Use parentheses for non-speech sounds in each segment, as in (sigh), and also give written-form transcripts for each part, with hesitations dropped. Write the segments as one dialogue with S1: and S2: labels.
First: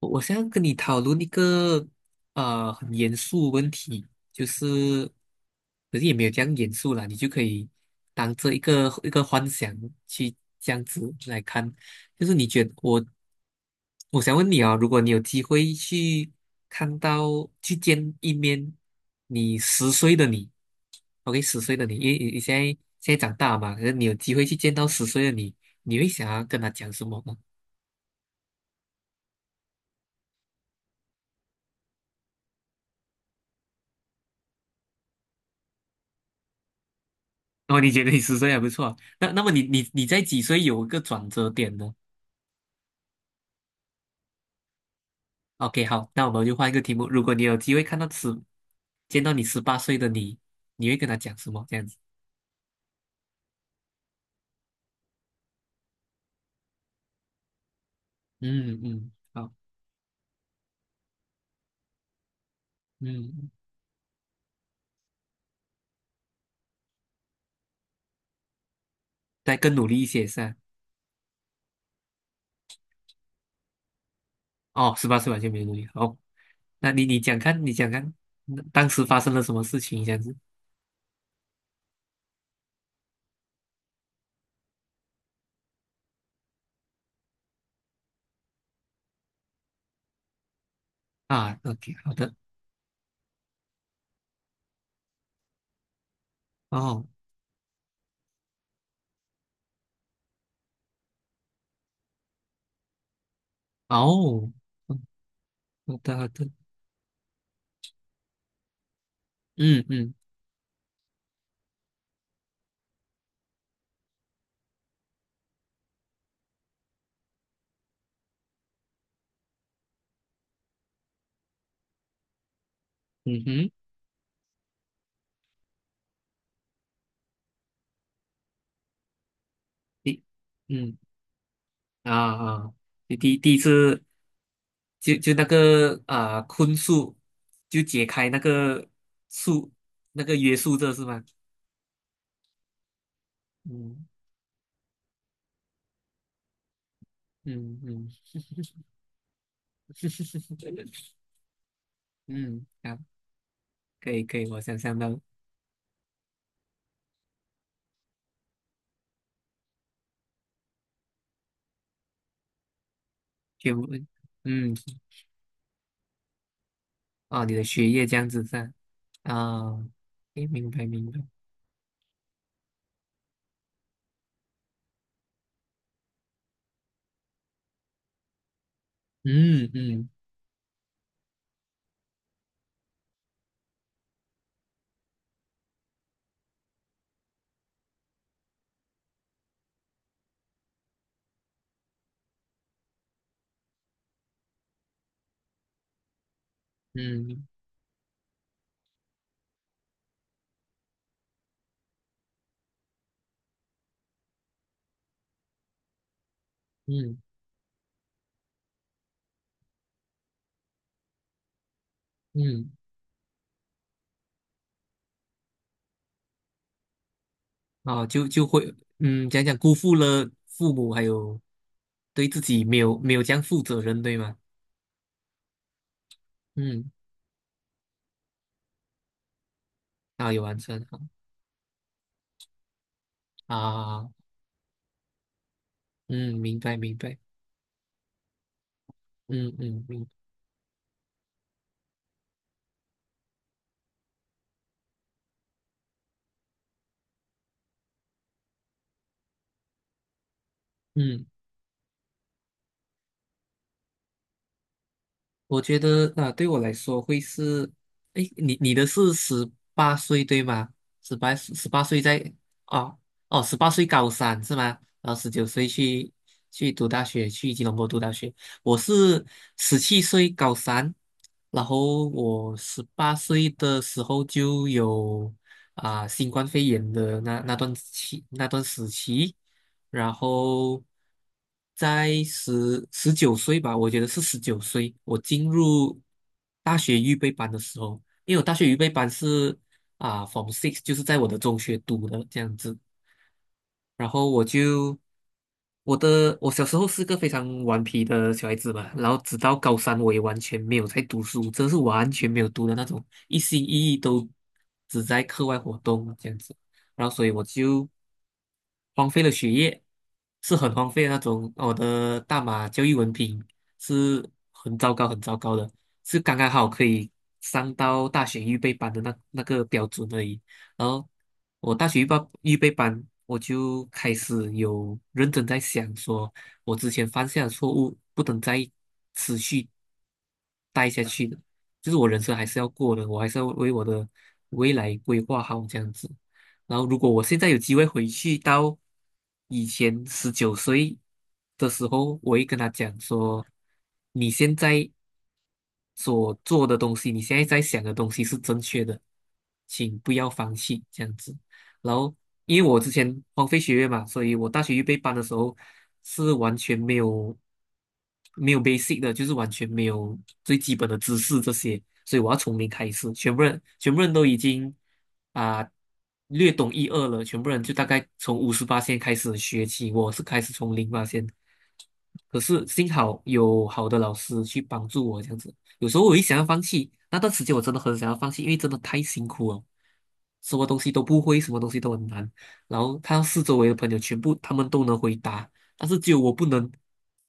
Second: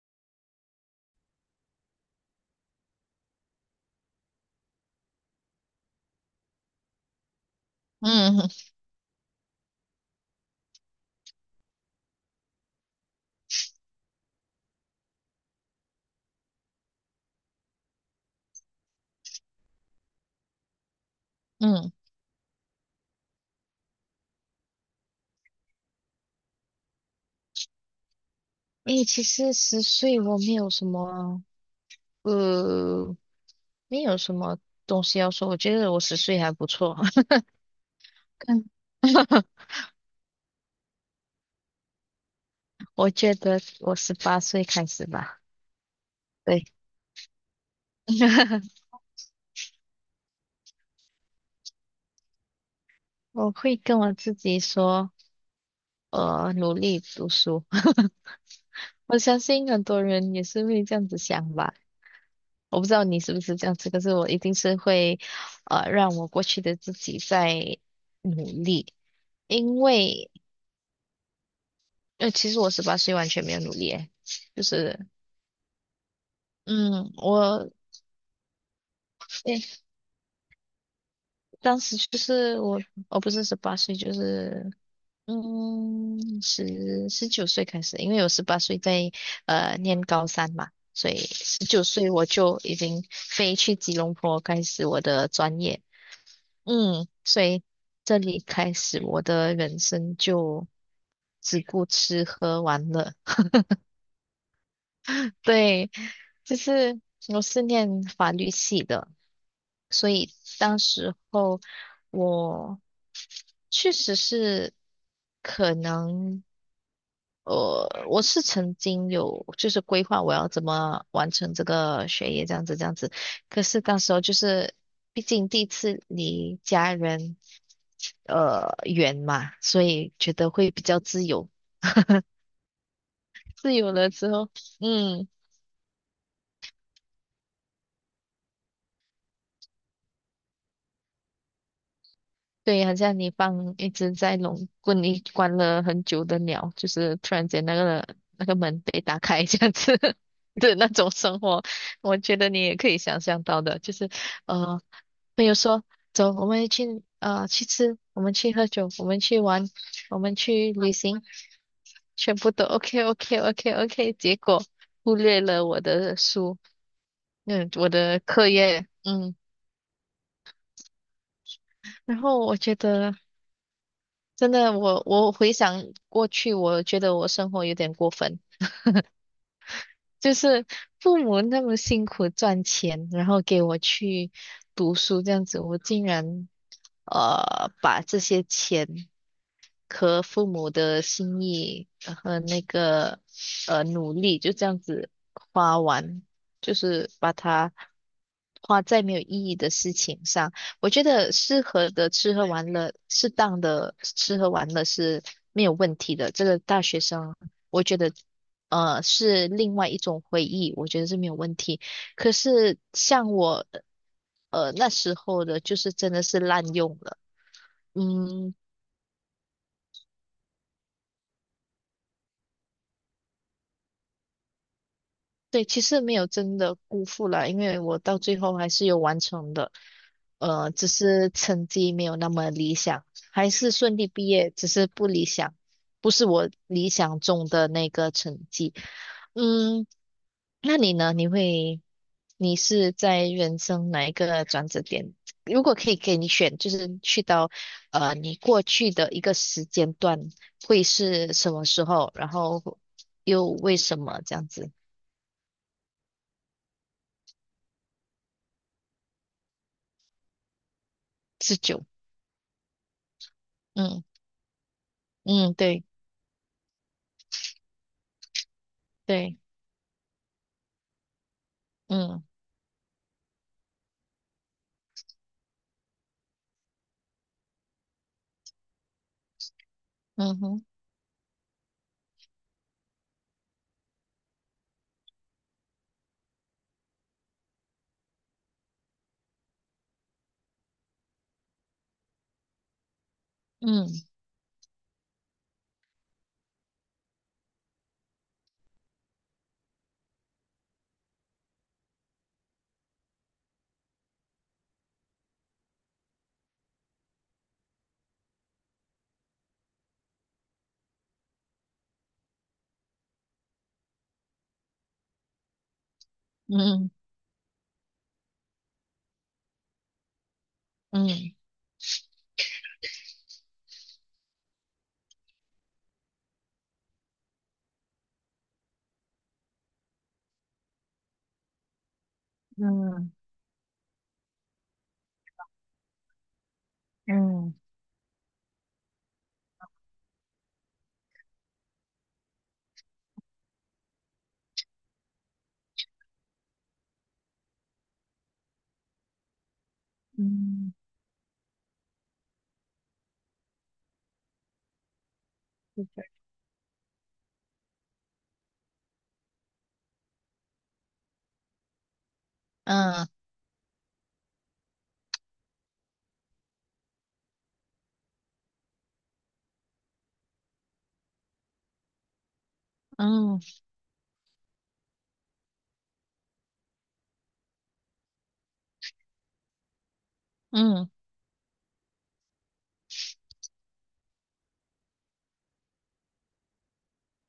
S1: 我想要跟你讨论一个很严肃的问题，就是，可是也没有这样严肃啦，你就可以当
S2: 嗯
S1: 这一个幻想去这样子来看，就是你觉得我，我想问你啊，如果你有机会去去见一面你十岁的你，OK，十岁的
S2: 嗯，
S1: 你，因为你现在长大嘛，可是你有机会去见到十岁的你，你会想要跟他讲什么呢？
S2: 诶，其实十岁我没有什么，呃，没有什么东西要说。我觉得我10岁还不错，
S1: 哦，你觉得你十
S2: (laughs)
S1: 岁还
S2: 嗯
S1: 不错啊那那
S2: (laughs)
S1: 么你在几岁有一个转折点呢
S2: 我觉得我18岁开始吧。
S1: ？OK，好，那我们就
S2: 对，
S1: 换一个题目。如果你有机会看到十，
S2: (laughs)
S1: 见到你十八岁的你，你会跟他讲什么？这样子，
S2: 我会跟我自己说，努力读书。(laughs)
S1: 嗯嗯，
S2: 我相
S1: 好，
S2: 信很多人也是会这样子想吧。我不知道你是不
S1: 嗯，
S2: 是这样子，可是我一定是会，让我过去的自己在努力。
S1: 再更
S2: 因
S1: 努力一些
S2: 为
S1: 是吧？
S2: 其实我十八岁完全没有努力，诶，就
S1: 哦，
S2: 是，
S1: 十八岁完全没努力。好，那你
S2: 嗯，
S1: 你讲看，你讲看，当时发生了什么
S2: 诶，
S1: 事情？这样子，
S2: 当时就是我不是十八岁，就是，嗯，十九岁开始，因为我十八岁在念高三嘛，所以
S1: 啊
S2: 十九
S1: ，OK，
S2: 岁
S1: 好
S2: 我
S1: 的，
S2: 就已经飞去吉隆坡开始我的专业，
S1: 哦
S2: 嗯，所以这里开始我的人生就只顾吃喝玩乐，
S1: 哦，嗯，
S2: 对，
S1: 好的好的，
S2: 就是我是念法律系的。
S1: 嗯
S2: 所
S1: 嗯，
S2: 以当时候我确实是可能，我是曾经有就是规划我要怎么完成这个学业这样子，
S1: 嗯
S2: 可
S1: 哼，
S2: 是当时候就是毕竟第1次离家人远嘛，所以
S1: 第
S2: 觉得会比
S1: 嗯
S2: 较自由，
S1: 啊啊，第第第一
S2: 自由
S1: 次。
S2: 了之后，
S1: 就
S2: 嗯。
S1: 就那个啊、坤数，就解开那个数那个约束这是吗？
S2: 对，好像你放一
S1: 嗯
S2: 只在笼棍里关了很久的鸟，就是突然间那
S1: 嗯
S2: 个
S1: 嗯
S2: 那个门被打开这样子 (laughs) 的那种
S1: (laughs)
S2: 生活，我觉得你
S1: 嗯，
S2: 也可
S1: 啊，
S2: 以想象到的，就
S1: 可
S2: 是
S1: 以可以，我想
S2: 呃，
S1: 象到。
S2: 朋友说走，我们去去吃，我们去喝酒，我们去玩，我们去旅行，全部都 OK OK OK
S1: 全部，
S2: OK，结果
S1: 嗯，
S2: 忽略了我的书，
S1: 哦，你的
S2: 嗯，
S1: 学
S2: 我
S1: 业这
S2: 的
S1: 样子
S2: 课
S1: 噻，
S2: 业，嗯。
S1: 啊，诶，明白明白，
S2: 然后我觉得，真的，我回想过去，我觉得我生活有点过分。
S1: 嗯嗯
S2: 就是父母那么辛苦赚钱，然后给我去读书这样子，我竟然把这些钱和父母的心意和那个努力就这样子花完，就是把
S1: 嗯
S2: 它花在没有意义的事情上。我觉得适合的吃喝玩乐，适当的吃喝玩乐是没有问题的，这个大学
S1: 嗯
S2: 生我觉得是另外一种回忆，我觉得是没有问题。可
S1: 嗯，
S2: 是像我那时候的，就是真的是滥用了，
S1: 啊，就
S2: 嗯，
S1: 会，嗯，讲讲辜负了父母，还有对自己没有没有这样负责任，对吗？
S2: 对，其实没有真的
S1: 嗯，
S2: 辜负了，因为我到最后还是有完成的，
S1: 啊，有完成，
S2: 只
S1: 好
S2: 是成绩没有那么理想，还是顺
S1: 啊。
S2: 利毕业，只是不理想，不是
S1: 嗯，
S2: 我
S1: 明白
S2: 理
S1: 明白，
S2: 想中的那个成绩，
S1: 嗯嗯，
S2: 嗯，那你呢？你会？你是在人生哪一个转折点？如果可以给你选，就是去到你过去的一个时间段，会
S1: 嗯，
S2: 是什么时候？然后又为什么这样子
S1: 我觉得啊，对我来说会是，哎，你的是十八岁对吗？十八
S2: 持
S1: 十八
S2: 久？
S1: 岁在哦哦，十八岁
S2: 嗯
S1: 高三是吗？然后十九
S2: 嗯，
S1: 岁
S2: 对
S1: 去读大学，去吉隆坡读大学。我是
S2: 对，
S1: 17岁高三，然后
S2: 嗯
S1: 我十八岁的时候就有新冠肺炎的那段时期。然
S2: 嗯哼，
S1: 后在十九岁吧，我觉得是十九岁，我进入大学预备班的时候，因为我大学预备班是f r o m Six，就是在我的中学读的这样子，然
S2: 嗯
S1: 后我就我的我小时候是个非常顽皮的小孩子嘛，然后直到高三我也完全没有在读书，真的是完全没有读的那种，一心一意都只在课外活动这样子，然后所以我就荒废了学业，是很荒废的那种。我的大马教育文凭是很糟糕很糟糕的，是刚刚好可
S2: 嗯
S1: 以上到大学预备班的那个标准而已。然后
S2: 嗯
S1: 我大学预备班，我就开始有认真在想说，我之前犯下的错误不能再持续待下去的，就是我人生还是要过的，
S2: 嗯
S1: 我还是要为我的未来规划好这样子。然后，如果我现在
S2: 嗯
S1: 有机会回去到以前十九岁的时候，我会跟他讲说，你现在所做的东西，你现在在想的东西是正确的，请不要放
S2: 嗯，
S1: 弃这样子。然后，因为我之前荒废学业嘛，所以我大学预备班的时候
S2: 是的
S1: 是完全没有 basic 的，就是完全没有最基本的知识这些，所以我要从零开
S2: 嗯
S1: 始。全部人都已经啊、略懂一二了，全部人就大概从58线开始学起，我是开始从08线。可是幸好
S2: 嗯
S1: 有好的老师去帮助我，这样子。有时候我一想要放弃，那段时间我真的很想要放弃，因为真的太辛苦了，什么东
S2: 嗯，
S1: 西都不会，什么东西都很难。然后看到四周围的朋友全部他们都能回答，但是只有我不能，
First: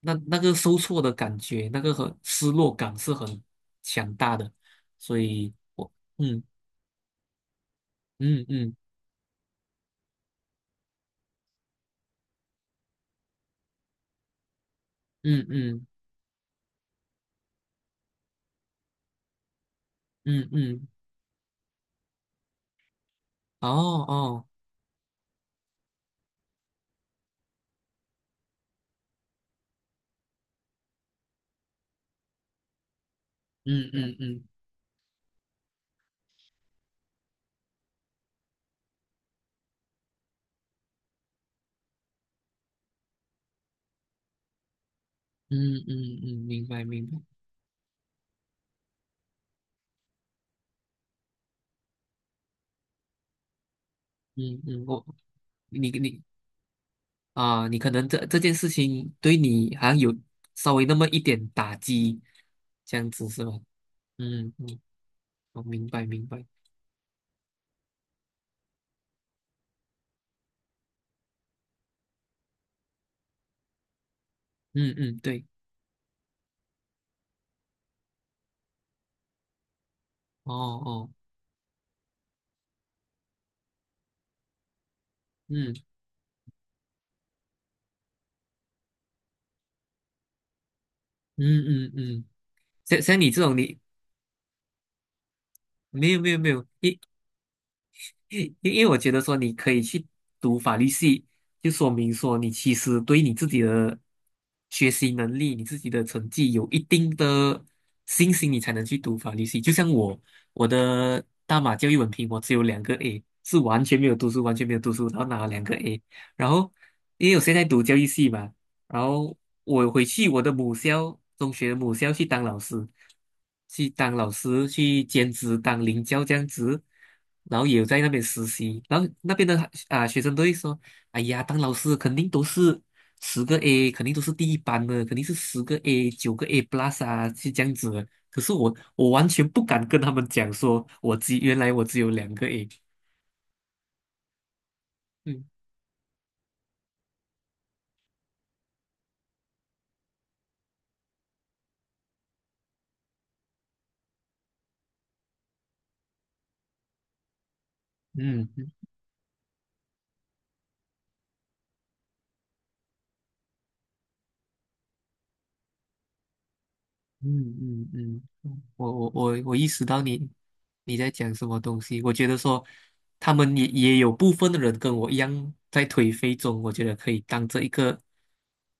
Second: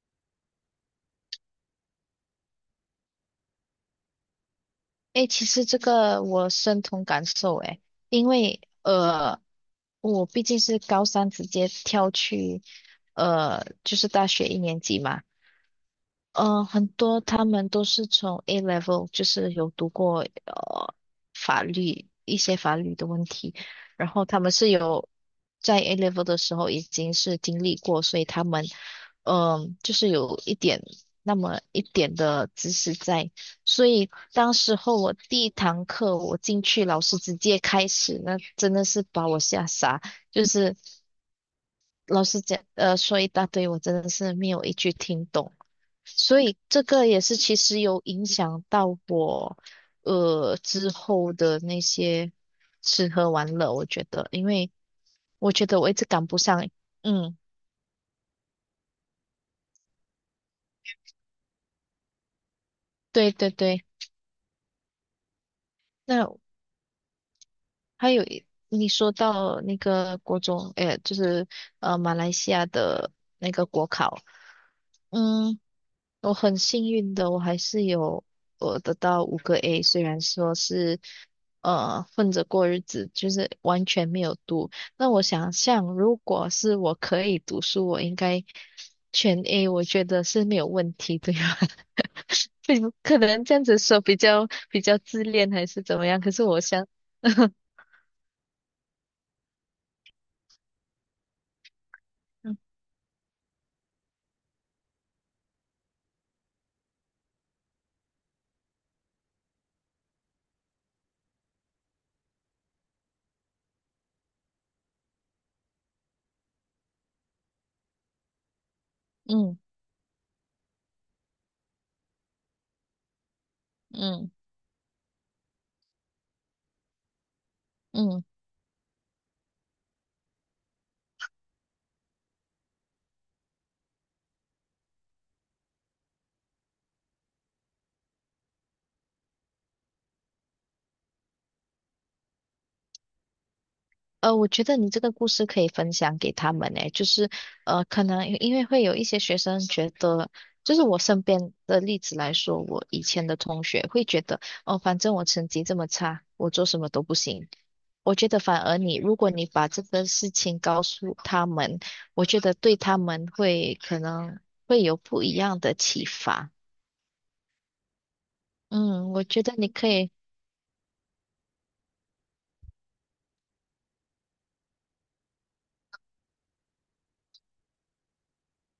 S1: 那个受挫的感觉，那个很失落感是很强大的。所
S2: 诶，其
S1: 以，
S2: 实这个
S1: 嗯
S2: 我深同感受，诶，因
S1: 嗯
S2: 为
S1: 嗯
S2: 我毕竟是高三直接跳去。就是大学一年级嘛，
S1: 嗯嗯
S2: 呃，很多他们都是从 A level，就是有读过
S1: 嗯嗯，
S2: 法律一些法律的问题，
S1: 哦
S2: 然后他
S1: 哦，
S2: 们是有在 A level 的时候已经是经历过，所以他们嗯、就是有1点那么1点的知识在，所
S1: 嗯
S2: 以
S1: 嗯嗯
S2: 当时候我第1堂课我进去，老师直接开始，那真的是把我吓傻。就是老师讲，说一大堆，我真的是没有1句听懂。
S1: 嗯嗯嗯，嗯，
S2: 所以
S1: 明
S2: 这
S1: 白明
S2: 个
S1: 白。
S2: 也是其实有影响到我，之后的那些吃喝玩乐，我觉得，因
S1: 嗯
S2: 为
S1: 嗯，
S2: 我觉得我
S1: 你
S2: 一直
S1: 你
S2: 赶不上。嗯，
S1: 你可能这件事情对你好像有稍微那么一点打击，这样子
S2: 对
S1: 是
S2: 对
S1: 吧？
S2: 对。
S1: 嗯嗯，我明白明
S2: 那
S1: 白，
S2: 还有一你说到那个国中，哎，就是马来西亚的那个国考，
S1: 嗯嗯，对，
S2: 嗯。我很幸运的，我还是有我得到5个A，虽然
S1: 哦
S2: 说是
S1: 哦，
S2: 混着过日子，就是完全没有读。那我想
S1: 嗯
S2: 象，如果是我可以读书，我应该全 A，我觉得是没有问题，对吧？
S1: 嗯嗯嗯，
S2: (laughs) 对，
S1: 像
S2: 可
S1: 像你这
S2: 能这
S1: 种
S2: 样子
S1: 你，
S2: 说比较自恋还是怎么
S1: 没有
S2: 样，可
S1: 没有
S2: 是
S1: 没
S2: 我
S1: 有，
S2: 想，
S1: 因
S2: (laughs)
S1: 因因为我觉得说你可以去读法律系，就说明说你
S2: 嗯
S1: 其实对你自己的学习能力、你自己的成绩有一定的信心，你才能去读法律系。就像我，我的大马教育文凭我只有两个 A，是完全没有读书，完全没有读书，然后拿了两个 A。然后因为我现在读教育系嘛，然后
S2: 嗯
S1: 我回去我的母校，中学的母校去当老师，去当
S2: 嗯
S1: 老师，去兼职当领教这样子，然后也有在那边
S2: 嗯。
S1: 实习，然后那边的学生都会说，哎呀，当老师肯定都是十个 A，肯定都是第一班的，肯定是十个 A、9个 A plus 啊，是这样子的。可是我完全不敢跟他们讲说，原来我只有两个 A，
S2: 我觉得你这个故事
S1: 嗯
S2: 可以分享给他们诶，就是可能因为会有一些学生觉得，就是我身边的例子来说，我以前的同学会觉得，哦，反正我成绩这么差，我做什么都不行。我觉得反
S1: 嗯。
S2: 而你，如果你把这个事情告诉他们，我觉得对他们会可能会有不一样的启发。
S1: 嗯嗯嗯，我
S2: 嗯，
S1: 我
S2: 我
S1: 我
S2: 觉得
S1: 我意
S2: 你
S1: 识
S2: 可
S1: 到
S2: 以，
S1: 你在讲什么东西。我觉得说，他们也有部分的人跟我一样在颓废中，我觉得可以当这一个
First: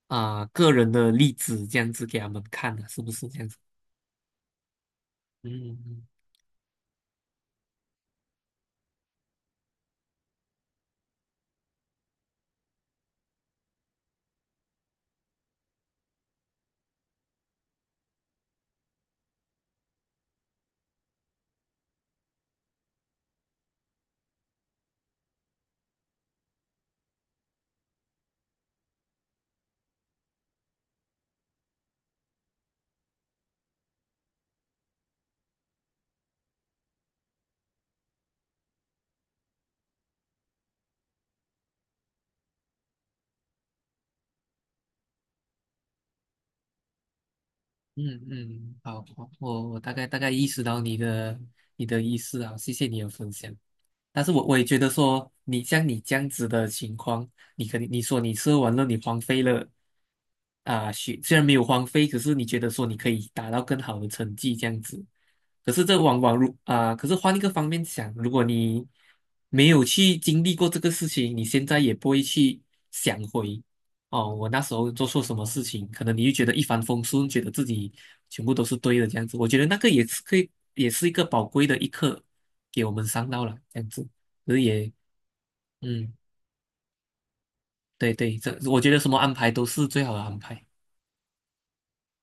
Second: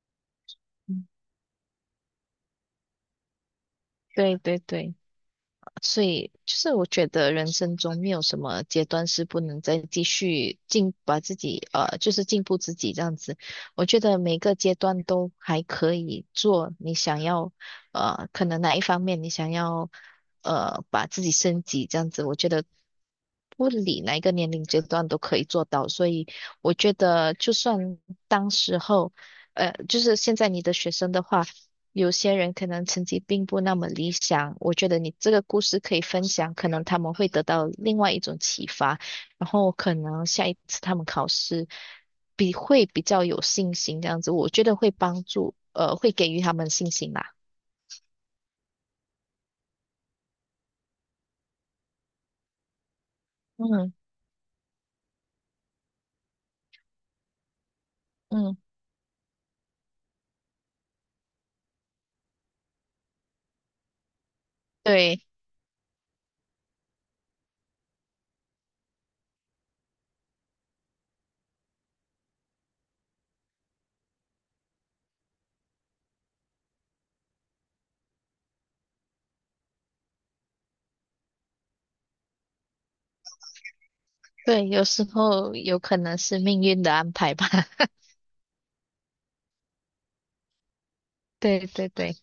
S1: 个人
S2: 嗯，
S1: 的例子，这样子给他们看的，是不是这样子？
S2: 对对对。
S1: 嗯
S2: 所
S1: 嗯
S2: 以就是我觉得人生中没有什么阶段是不能再继续进，把自己就是进步自己这样子。我觉得每个阶段都还可以做你想要可能哪一方面你想要把自己升级这样子，我觉得不理哪一个年龄阶段都可以做到。所以我觉得就算当时候就是现在你的学生的话。有些人可能成绩并不那么理想，我觉得你这个故事可以分享，可能他们会得到另外一种启发，然后可能下1次他们考试比会比较有信心，这样子，我觉得会帮助，会给予他们信心啦。
S1: 嗯嗯，好，我大概大概意识到你的意思啊，谢谢你的分享。
S2: 嗯
S1: 但是我也觉得说，你像你这样子的情况，你肯定你说你
S2: 嗯，
S1: 射完了，你荒废了啊，虽然没有荒废，可是你觉得说你可以达到更好的成绩这样子，
S2: 对
S1: 可是这往往如啊、可是换一个方面想，如果你没有去经历过这个事情，你现在也不会去想回，哦，我那时候做错什么事情，可能你就觉得一帆风顺，觉得自己全部都是对的这样子。我觉得那个也是可以，也是一个宝贵的一课，给我们上到了这样子。可是
S2: 对，有
S1: 也，
S2: 时候有可
S1: 嗯，
S2: 能是命运的安排吧。(laughs)
S1: 对对，这我觉得什么安排都是最好的安排。
S2: 对对对，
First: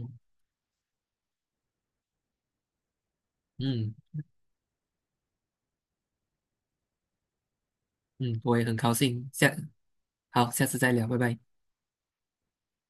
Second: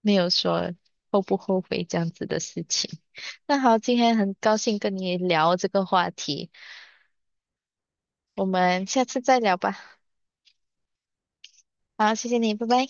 S2: 没有说后不后悔这样子的事情。那好，
S1: 嗯
S2: 今天很高兴跟你聊这个话题，
S1: 嗯，
S2: 我
S1: 我也很
S2: 们
S1: 高
S2: 下次
S1: 兴，
S2: 再聊吧。
S1: 好，下次再聊，拜拜。
S2: 好，谢谢你，拜拜。